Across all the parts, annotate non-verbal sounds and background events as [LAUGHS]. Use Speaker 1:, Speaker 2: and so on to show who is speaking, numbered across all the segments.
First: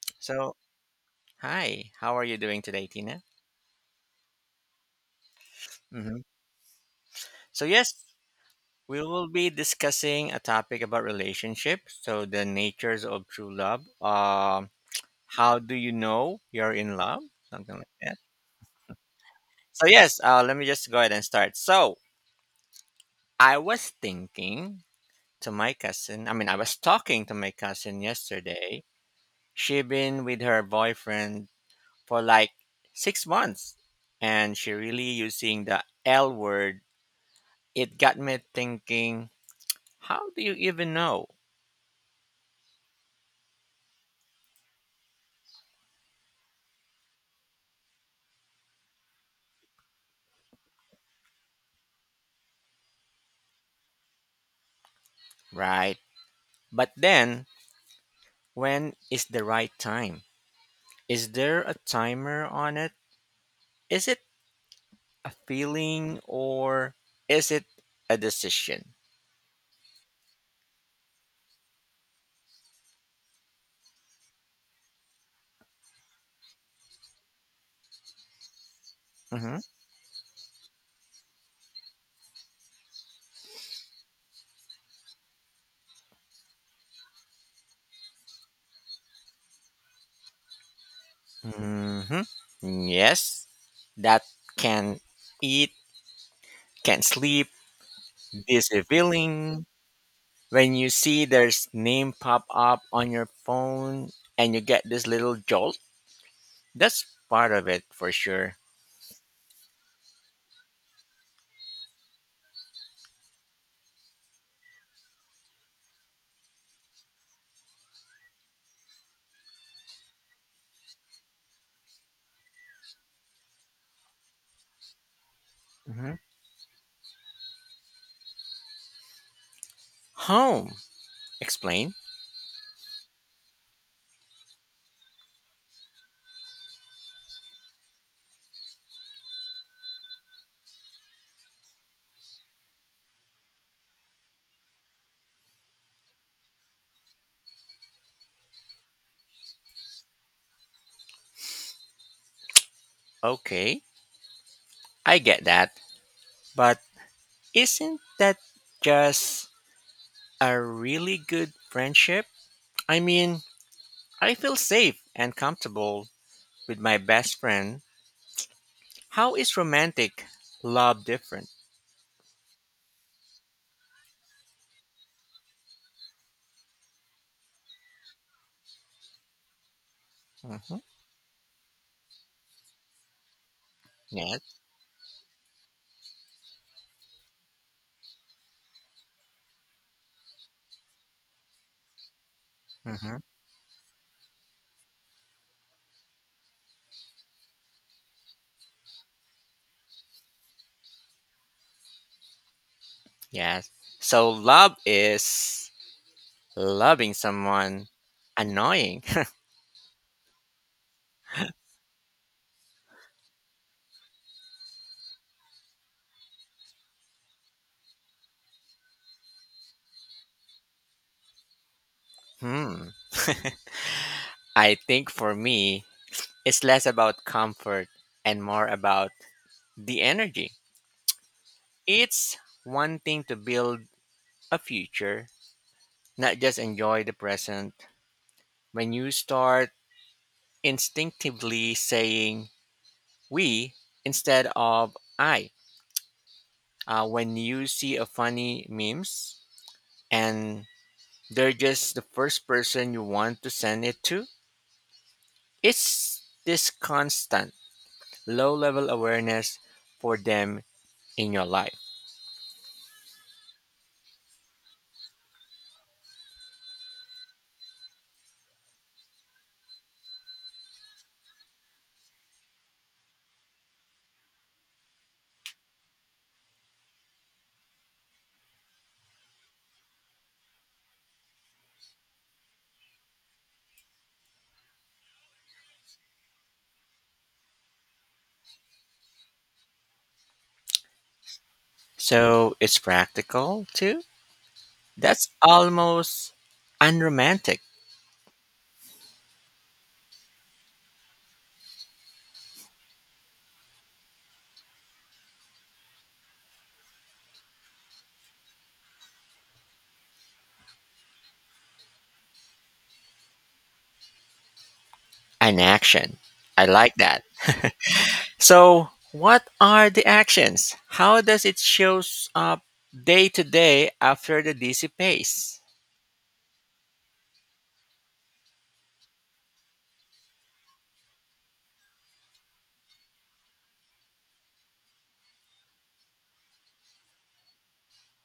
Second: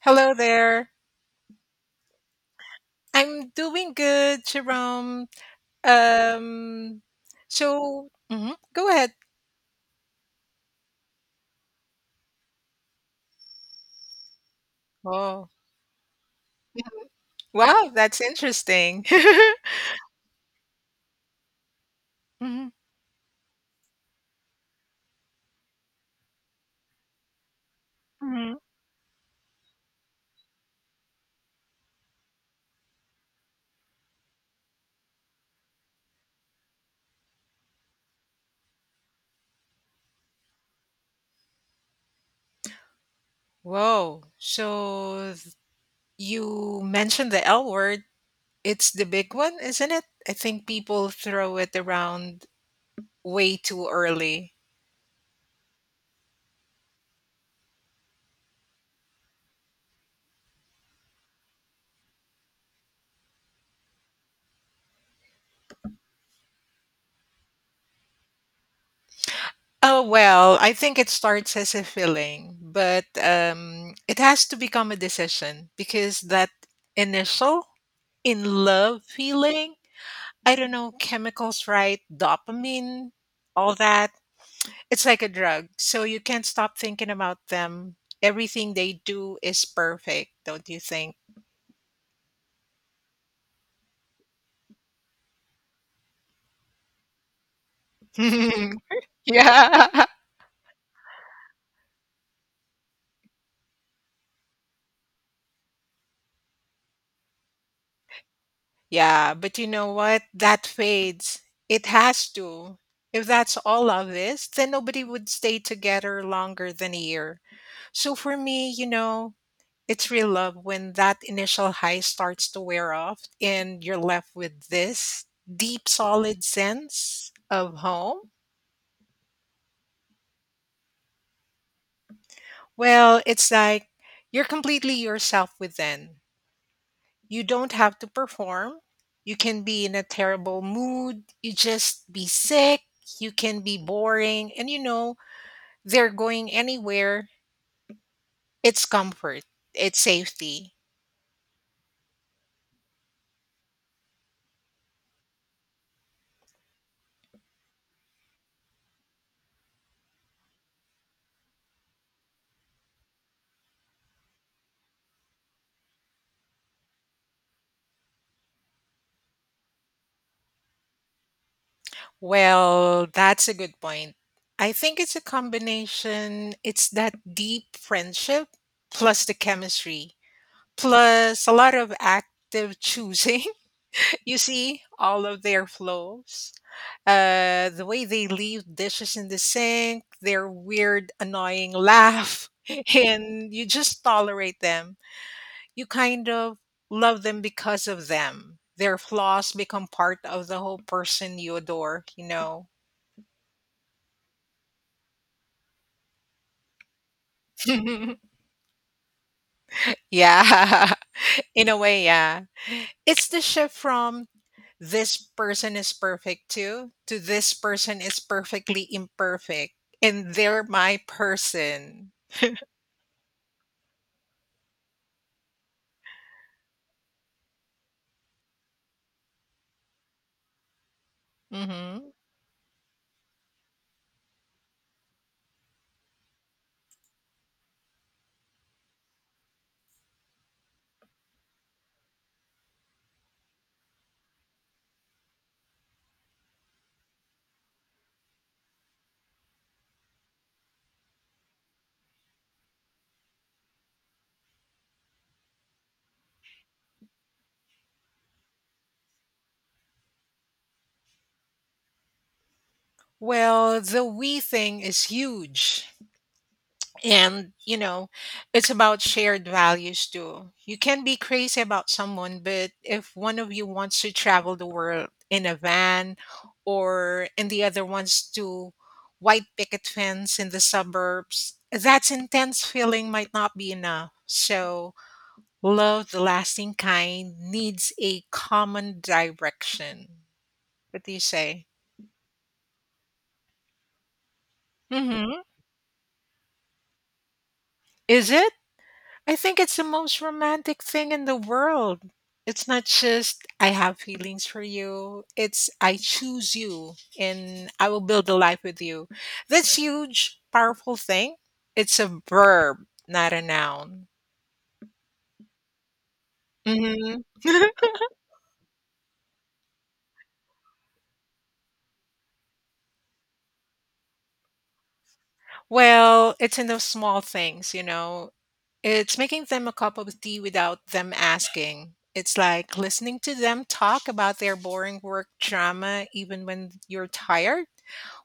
Speaker 1: Hello
Speaker 2: So,
Speaker 1: there.
Speaker 2: hi, how are you doing today, Tina?
Speaker 1: I'm doing good, Jerome.
Speaker 2: hmm
Speaker 1: Um,
Speaker 2: So, yes,
Speaker 1: go
Speaker 2: we
Speaker 1: ahead.
Speaker 2: will be discussing a topic about relationships. So, the natures of true love.
Speaker 1: Oh.
Speaker 2: How do you know you're in love? Something like
Speaker 1: Wow,
Speaker 2: that.
Speaker 1: that's interesting. [LAUGHS]
Speaker 2: So, yes, let me just go ahead and start. So,
Speaker 1: Mhm,
Speaker 2: I was thinking I was talking to my cousin
Speaker 1: mhm.
Speaker 2: yesterday. She been with her boyfriend for like 6 months, and she really using the L word. It got me thinking, how do you even know?
Speaker 1: Whoa. You mentioned the L word. It's the big one, isn't it? I think people throw it around way too early.
Speaker 2: Right? But then, when is the right time? Is there a timer on it? Is it a feeling or is it a decision?
Speaker 1: Oh, well, I think it starts as a feeling, but it has to become a decision because that initial in love
Speaker 2: Mm-hmm.
Speaker 1: feeling, I don't know, chemicals, right? Dopamine, all that. It's like a drug. So you can't stop thinking about them. Everything they do is perfect, don't you think?
Speaker 2: hmm Yes, that can eat, can sleep, this
Speaker 1: [LAUGHS]
Speaker 2: feeling.
Speaker 1: Yeah.
Speaker 2: When you see there's name pop up on your phone and you get this little jolt, that's part of it for sure.
Speaker 1: Yeah, but you know what? That fades. It has to. If that's all of this, then nobody would stay together longer than a year. So for me, it's real love when that initial high starts to wear off and you're left with this deep,
Speaker 2: Mm-hmm.
Speaker 1: solid sense of home.
Speaker 2: Home. Explain.
Speaker 1: Well, it's like you're completely yourself within. You don't have to perform. You can be in a terrible mood. You just be sick. You can be boring. And you know, they're going anywhere. It's comfort, it's safety.
Speaker 2: Okay, I get that. But isn't that just a really good friendship? I mean, I feel safe and comfortable with my best friend. How is romantic love different?
Speaker 1: Well, that's a good point. I think it's a combination. It's that deep friendship plus the chemistry,
Speaker 2: Mm-hmm.
Speaker 1: plus a lot of active choosing. [LAUGHS] You
Speaker 2: Yes.
Speaker 1: see all of their flows. The way they leave dishes in the sink, their weird, annoying laugh, [LAUGHS]
Speaker 2: Mm-hmm.
Speaker 1: and you just tolerate them. You kind of love them because of them. Their flaws become part of the whole person you adore, you know?
Speaker 2: Yes. So love is loving someone
Speaker 1: [LAUGHS]
Speaker 2: annoying.
Speaker 1: Yeah, [LAUGHS] in a way, yeah. It's the shift from this person is perfect too to this person is perfectly imperfect and they're my person.
Speaker 2: [LAUGHS] hmm. [LAUGHS] I think for me, it's less about comfort and more about the energy.
Speaker 1: Hmm.
Speaker 2: It's one thing to build a future, not just enjoy the present. When you start instinctively saying we instead of I, when you see a funny memes and they're just the first person you want to send it to, it's this constant low level awareness for them in your life.
Speaker 1: Well, the we thing is huge. And, it's about shared values too. You can be crazy about someone, but if one of you wants to travel the world in a van or and the other wants to white picket fence in the suburbs, that's intense feeling might not be enough. So, love the lasting kind needs a common direction. What do you say?
Speaker 2: So it's practical too. That's
Speaker 1: Mhm.
Speaker 2: almost unromantic.
Speaker 1: Is it? I think it's the most romantic thing in the world. It's not just I have feelings for you. It's I choose you and I will build a life with you. That's huge, powerful thing. It's a verb, not a noun.
Speaker 2: An action. I like
Speaker 1: Hmm.
Speaker 2: that. [LAUGHS]
Speaker 1: [LAUGHS]
Speaker 2: So, what are the actions? How does it shows up day to day after the dissipates?
Speaker 1: Well, it's in those small things, you know. It's making them a cup of tea without them asking. It's like listening to them talk about their boring work drama even when you're tired.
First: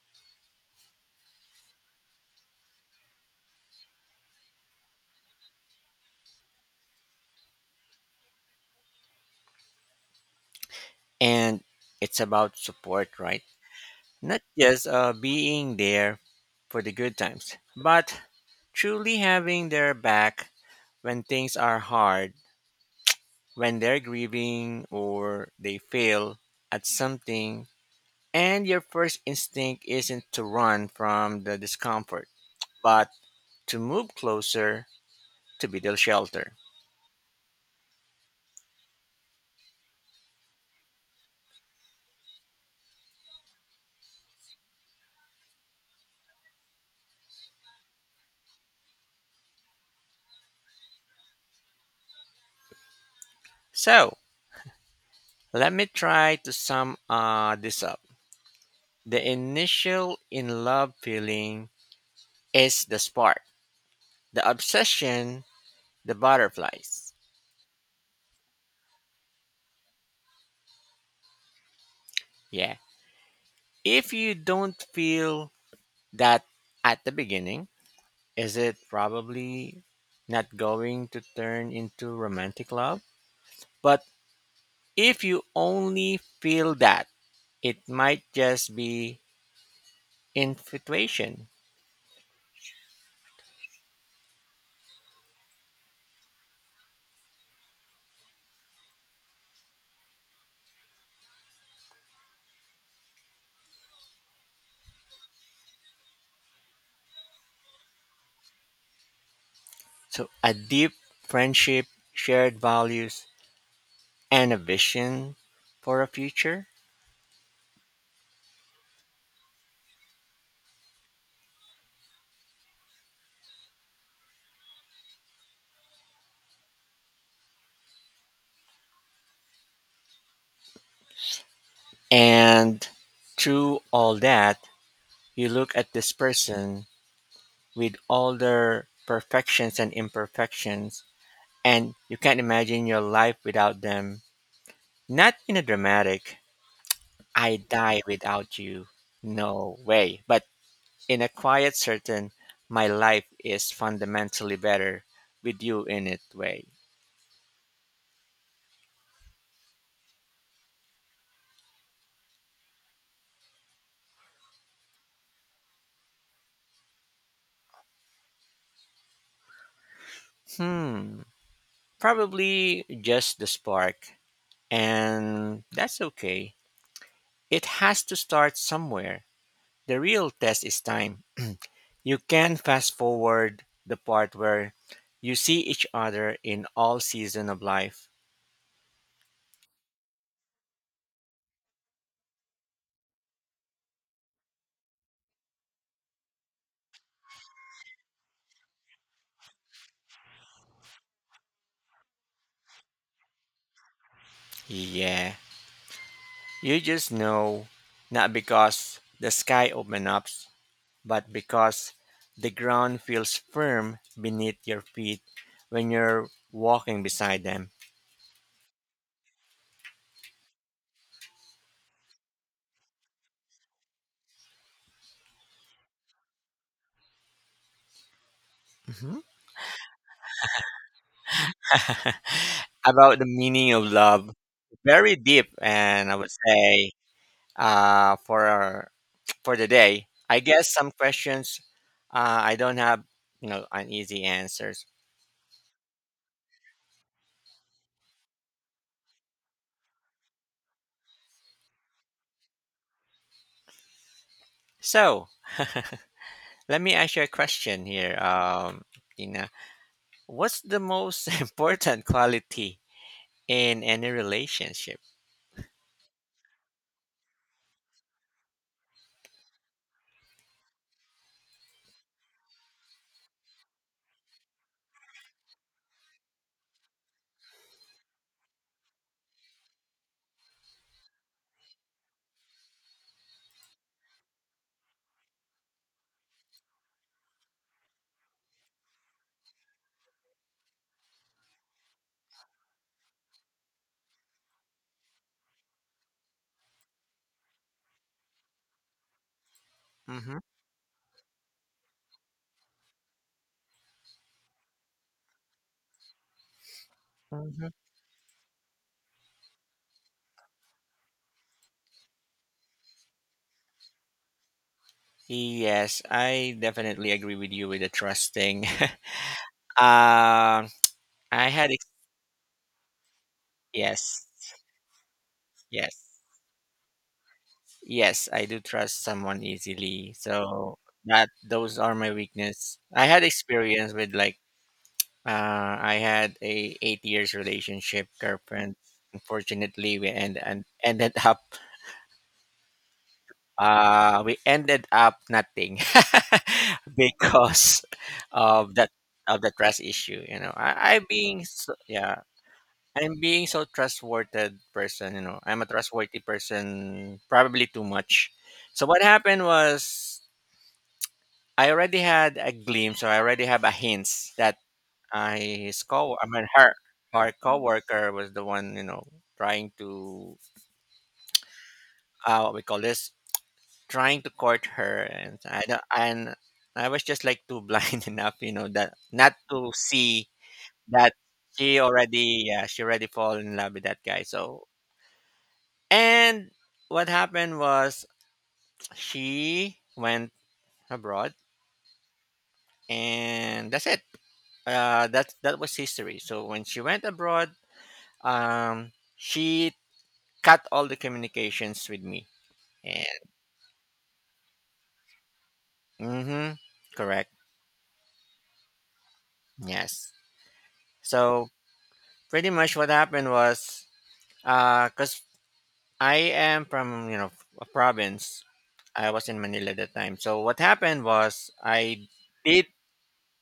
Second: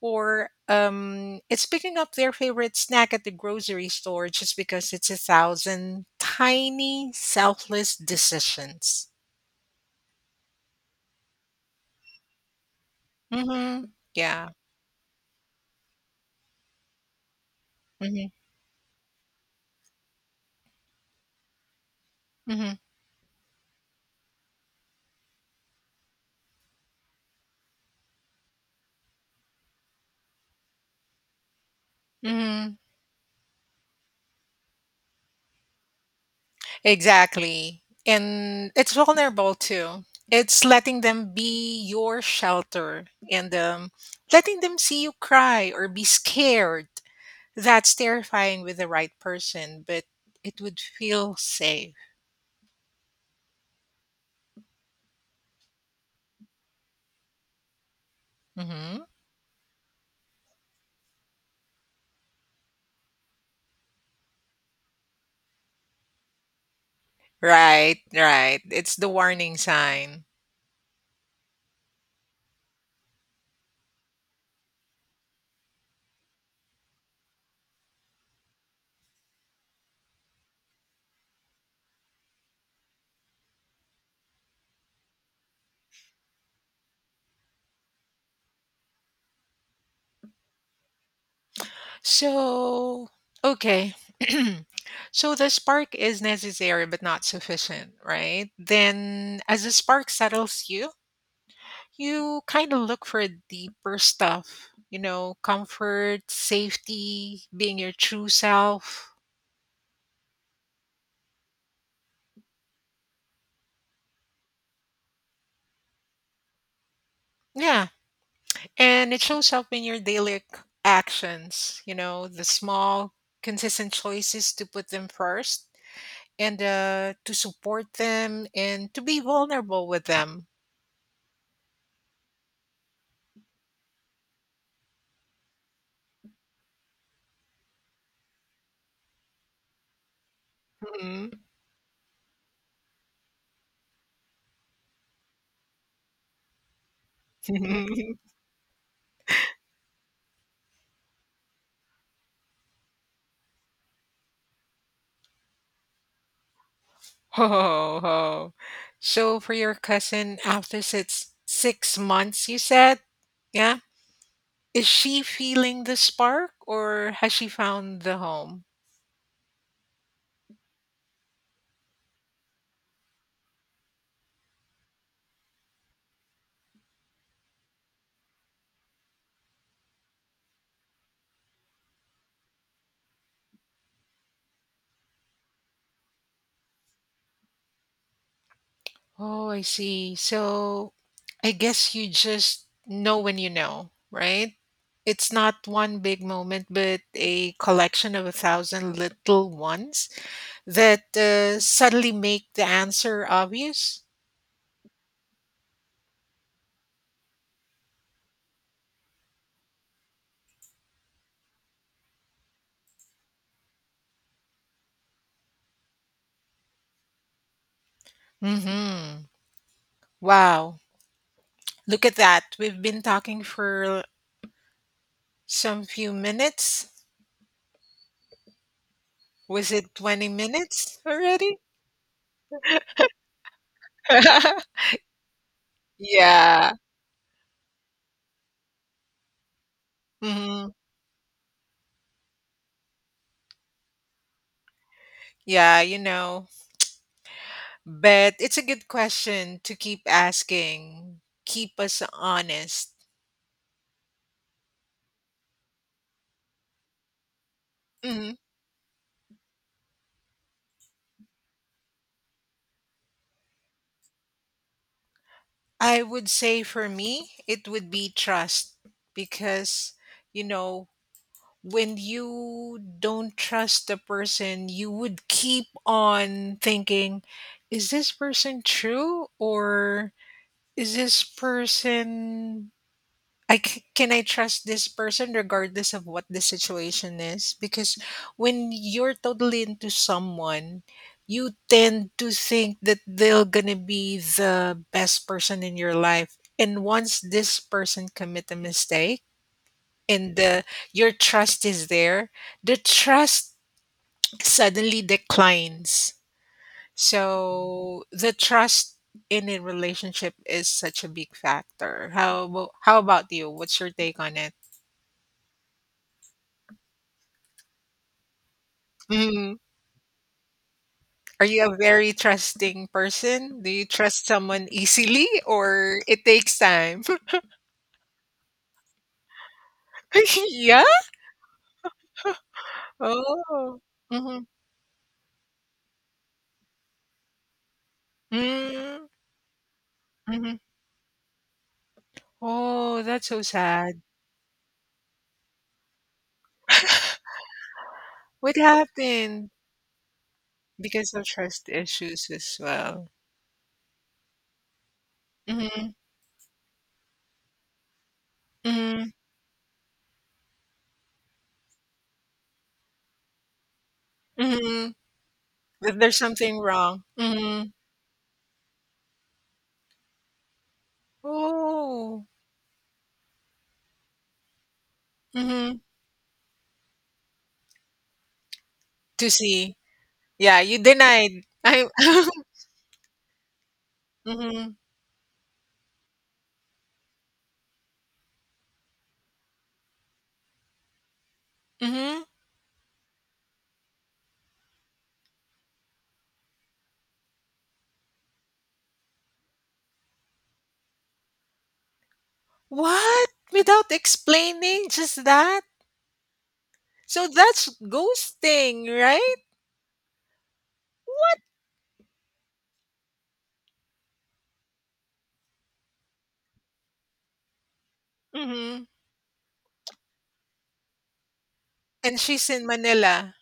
Speaker 1: Or it's picking up their favorite snack at the grocery store just because it's a thousand tiny selfless decisions.
Speaker 2: And it's about support, right?
Speaker 1: Hmm.
Speaker 2: Not
Speaker 1: Yeah.
Speaker 2: just being there for the good times, but
Speaker 1: Hmm.
Speaker 2: truly having their back when things are hard,
Speaker 1: Hmm.
Speaker 2: when they're grieving or they fail at something, and your first instinct isn't to run from the discomfort,
Speaker 1: Hmm.
Speaker 2: but to move closer to beetle shelter.
Speaker 1: Exactly. And it's vulnerable too. It's letting them be your shelter and letting them see you cry or be scared. That's terrifying with the right person, but it would feel safe.
Speaker 2: So let me try to sum this up.
Speaker 1: Hmm.
Speaker 2: The initial in love feeling is the spark, the obsession, the butterflies.
Speaker 1: Right, right. It's the warning sign.
Speaker 2: Yeah. If you don't feel that at the beginning, is it probably not going to turn into romantic love? But if you only feel that, it might just be infatuation.
Speaker 1: So, okay. [CLEARS THROAT] So the spark is necessary but not sufficient, right? Then as the spark settles you, kind of look for deeper stuff, comfort, safety, being your true self.
Speaker 2: So, a deep friendship, shared values, and a vision for a future.
Speaker 1: Yeah. And it shows up in your daily actions, the small, consistent choices to put them first and to support them and to be vulnerable with them.
Speaker 2: And through all that, you look at this person with all their perfections and imperfections,
Speaker 1: Mhm.
Speaker 2: and you can't imagine your life without them. Not in a dramatic, I die
Speaker 1: [LAUGHS]
Speaker 2: without you, no way, but in a quiet, certain, my life is fundamentally better with you in it way.
Speaker 1: Oh, oh. So for your cousin, after six months, you said, yeah, is she feeling the spark or has she found the home?
Speaker 2: Hmm. Probably just the spark, and that's okay. It has to start somewhere. The real test is time. You can fast forward the part where you see each other in all season of life.
Speaker 1: Oh, I see. So I guess you just know when you know, right? It's not one big moment, but a collection of a thousand little ones that suddenly make the answer obvious.
Speaker 2: Yeah, you just know not because the sky opens up, but because the ground feels firm beneath your feet when you're walking beside them.
Speaker 1: Mm-hmm. Wow. Look at that. We've been talking for some few minutes.
Speaker 2: Mhm.
Speaker 1: Was it 20 minutes already?
Speaker 2: About the meaning of love.
Speaker 1: [LAUGHS]
Speaker 2: Very deep, and I would
Speaker 1: Yeah.
Speaker 2: say uh, for our, for the day, I guess
Speaker 1: Hmm.
Speaker 2: some questions, I don't have, an easy answers.
Speaker 1: Yeah, you know. But it's a good question to keep asking. Keep us honest.
Speaker 2: So let me ask you a question here,
Speaker 1: Hmm.
Speaker 2: Tina. What's the most [LAUGHS] important quality in any relationship?
Speaker 1: I would say for me, it would be trust because, you know, when you don't trust the person, you would keep on thinking, is this person true or is this person can I trust this person regardless of what the situation is? Because when you're totally into someone, you tend to think that they're gonna be the best person in your life. And once this person commit a mistake, and
Speaker 2: Mm-hmm.
Speaker 1: the, your trust is there, the trust suddenly declines.
Speaker 2: Mm-hmm.
Speaker 1: So the trust in a relationship is such a big factor. How about you? What's your take on it?
Speaker 2: Yes, I definitely agree with you with the trust thing.
Speaker 1: Mm.
Speaker 2: [LAUGHS]
Speaker 1: Are
Speaker 2: I
Speaker 1: you
Speaker 2: had
Speaker 1: a
Speaker 2: ex-
Speaker 1: very trusting person? Do you
Speaker 2: yes,
Speaker 1: trust someone easily or
Speaker 2: yes.
Speaker 1: it takes time?
Speaker 2: Yes, I do trust someone easily. So
Speaker 1: [LAUGHS] Yeah.
Speaker 2: that those are my weakness. I had
Speaker 1: Oh.
Speaker 2: experience with like
Speaker 1: Mm-hmm.
Speaker 2: I had a 8 years relationship girlfriend.
Speaker 1: Mm-hmm.
Speaker 2: Unfortunately we
Speaker 1: Mm-hmm.
Speaker 2: ended up
Speaker 1: Oh, that's so sad.
Speaker 2: we ended up nothing [LAUGHS] because
Speaker 1: What
Speaker 2: of that, of
Speaker 1: happened?
Speaker 2: the trust issue, you know. I
Speaker 1: Because of
Speaker 2: being
Speaker 1: trust
Speaker 2: so, yeah,
Speaker 1: issues as well.
Speaker 2: I'm being so trustworthy person, you know. I'm a
Speaker 1: Mhm,
Speaker 2: trustworthy person probably too much. So what
Speaker 1: mhm,
Speaker 2: happened was I already had a glimpse, or I already have a hints that
Speaker 1: mhm.
Speaker 2: I his
Speaker 1: That there's
Speaker 2: co I mean
Speaker 1: something
Speaker 2: her
Speaker 1: wrong. Mhm.
Speaker 2: coworker was the one, you know, trying to,
Speaker 1: Oh.
Speaker 2: what we call this trying to court her, and
Speaker 1: Mhm.
Speaker 2: I was just like too blind [LAUGHS] enough, you know, that
Speaker 1: To
Speaker 2: not to
Speaker 1: see.
Speaker 2: see
Speaker 1: Yeah, you
Speaker 2: that
Speaker 1: denied.
Speaker 2: she
Speaker 1: I
Speaker 2: already
Speaker 1: [LAUGHS]
Speaker 2: yeah, she already fall in love with that guy. So,
Speaker 1: Mhm,
Speaker 2: and what happened was she went abroad,
Speaker 1: mhm.
Speaker 2: and that's it. That was history. So when she went abroad, um, she cut all the communications with me. And
Speaker 1: What? Without explaining, just that?
Speaker 2: mm-hmm,
Speaker 1: So
Speaker 2: correct.
Speaker 1: that's ghosting, right?
Speaker 2: Yes.
Speaker 1: What?
Speaker 2: So pretty much what happened was, cause I am from, you know, a province.
Speaker 1: Mhm.
Speaker 2: I was in Manila at the time. So what happened was I
Speaker 1: And she's in
Speaker 2: did.
Speaker 1: Manila,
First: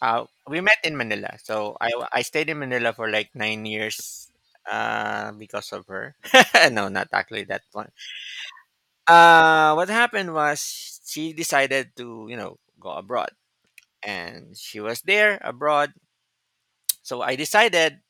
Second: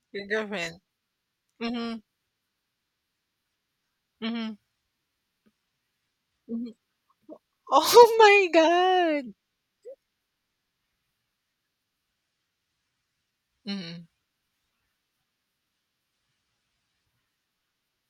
Speaker 1: your
Speaker 2: We met
Speaker 1: girlfriend.
Speaker 2: in Manila. So I
Speaker 1: Mhm,
Speaker 2: I stayed in Manila for like 9 years.
Speaker 1: mhm,
Speaker 2: Because of her. [LAUGHS]
Speaker 1: mhm.
Speaker 2: No, not actually that one.
Speaker 1: Oh my God.
Speaker 2: What happened was she decided to, you know, go abroad,
Speaker 1: Mhm,
Speaker 2: and she was there abroad. So I decided,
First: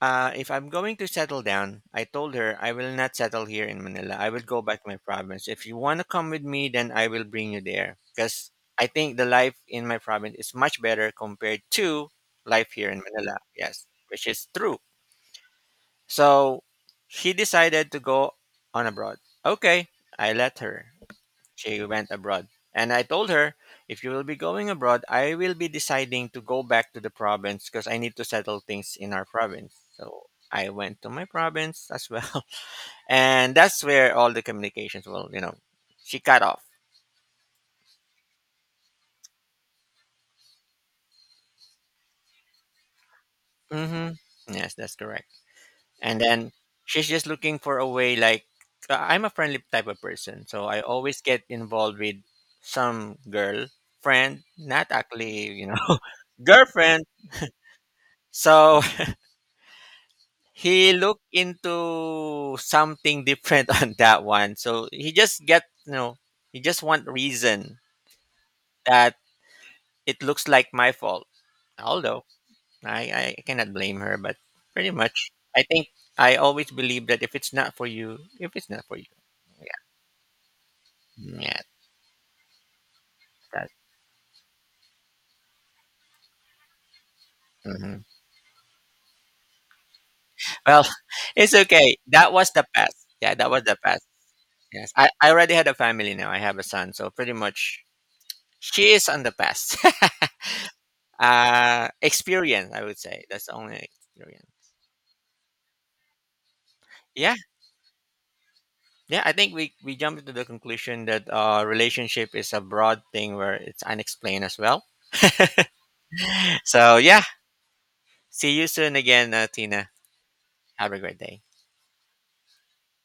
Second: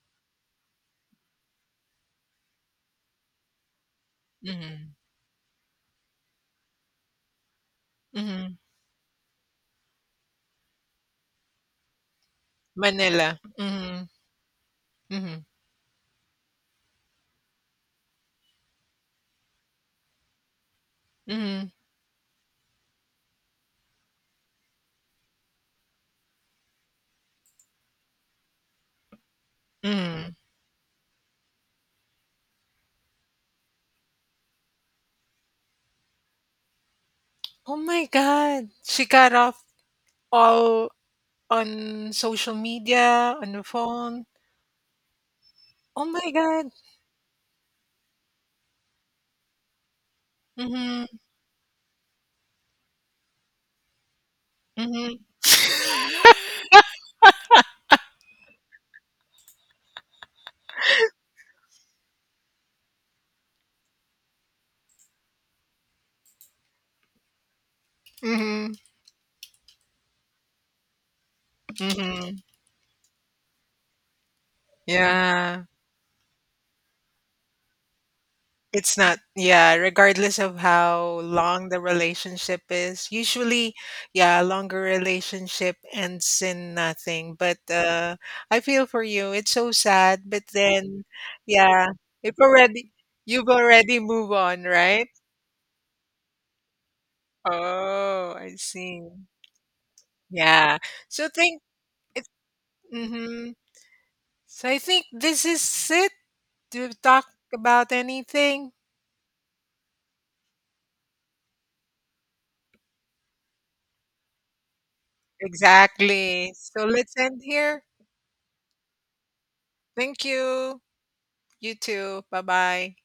Speaker 2: if I'm going to settle down, I told her I will not settle here in Manila. I will go back to
Speaker 1: mhm,
Speaker 2: my province. If you want to come with me, then I will bring you there because
Speaker 1: mhm.
Speaker 2: I think the life in my province is much better compared to life here in Manila.
Speaker 1: Manila.
Speaker 2: Yes,
Speaker 1: Mhm,
Speaker 2: which is true.
Speaker 1: mhm,
Speaker 2: So she decided to go on abroad. Okay, I let her.
Speaker 1: mhm,
Speaker 2: She went abroad. And I told her, if you will be going abroad, I will be deciding to go back to the province because I need to settle things in our province. So
Speaker 1: mhm.
Speaker 2: I went to my province as well. [LAUGHS] And that's where all the communications, well, you know, she cut off.
Speaker 1: Oh my God. She got off all on social media, on the
Speaker 2: hmm
Speaker 1: phone.
Speaker 2: Yes, that's correct.
Speaker 1: Oh
Speaker 2: And
Speaker 1: my
Speaker 2: then
Speaker 1: God.
Speaker 2: she's just looking for a way, like, I'm a friendly type of person. So I
Speaker 1: Mm-hmm.
Speaker 2: always get involved with some girl, friend, not
Speaker 1: Mm-hmm.
Speaker 2: actually, you know, [LAUGHS] girlfriend. So he looked into something different [LAUGHS] on that one. So he just get, you know, he just want reason
Speaker 1: Mm-hmm.
Speaker 2: that it looks like my fault. Although
Speaker 1: Mm-hmm. [LAUGHS]
Speaker 2: I cannot blame her, but pretty much I
Speaker 1: Yeah.
Speaker 2: think I always believe that if it's not for
Speaker 1: It's
Speaker 2: you,
Speaker 1: not, yeah, regardless of how
Speaker 2: yeah, yeah.
Speaker 1: long the relationship is.
Speaker 2: That,
Speaker 1: Usually, yeah, a longer relationship ends in nothing. But
Speaker 2: mhm.
Speaker 1: uh, I feel for you. It's so sad. But
Speaker 2: Well,
Speaker 1: then,
Speaker 2: [LAUGHS] it's
Speaker 1: yeah,
Speaker 2: okay. That
Speaker 1: if
Speaker 2: was the
Speaker 1: already,
Speaker 2: past. Yeah,
Speaker 1: you've
Speaker 2: that was the
Speaker 1: already
Speaker 2: past.
Speaker 1: moved on,
Speaker 2: Yes,
Speaker 1: right?
Speaker 2: I already had a family now. I have a son, so pretty much
Speaker 1: Oh, I
Speaker 2: she
Speaker 1: see.
Speaker 2: is on the past. [LAUGHS]
Speaker 1: Yeah. So think it.
Speaker 2: Experience, I would say. That's
Speaker 1: Hmm.
Speaker 2: the only experience.
Speaker 1: So I think this is it. Do you talk
Speaker 2: Yeah,
Speaker 1: about anything?
Speaker 2: yeah. I think we jump to the conclusion that relationship is a broad thing where it's unexplained as well.
Speaker 1: Exactly. So
Speaker 2: So
Speaker 1: let's
Speaker 2: yeah,
Speaker 1: end here.
Speaker 2: see you soon again, Tina.
Speaker 1: Thank you.
Speaker 2: Have a great day.
Speaker 1: You too. Bye bye.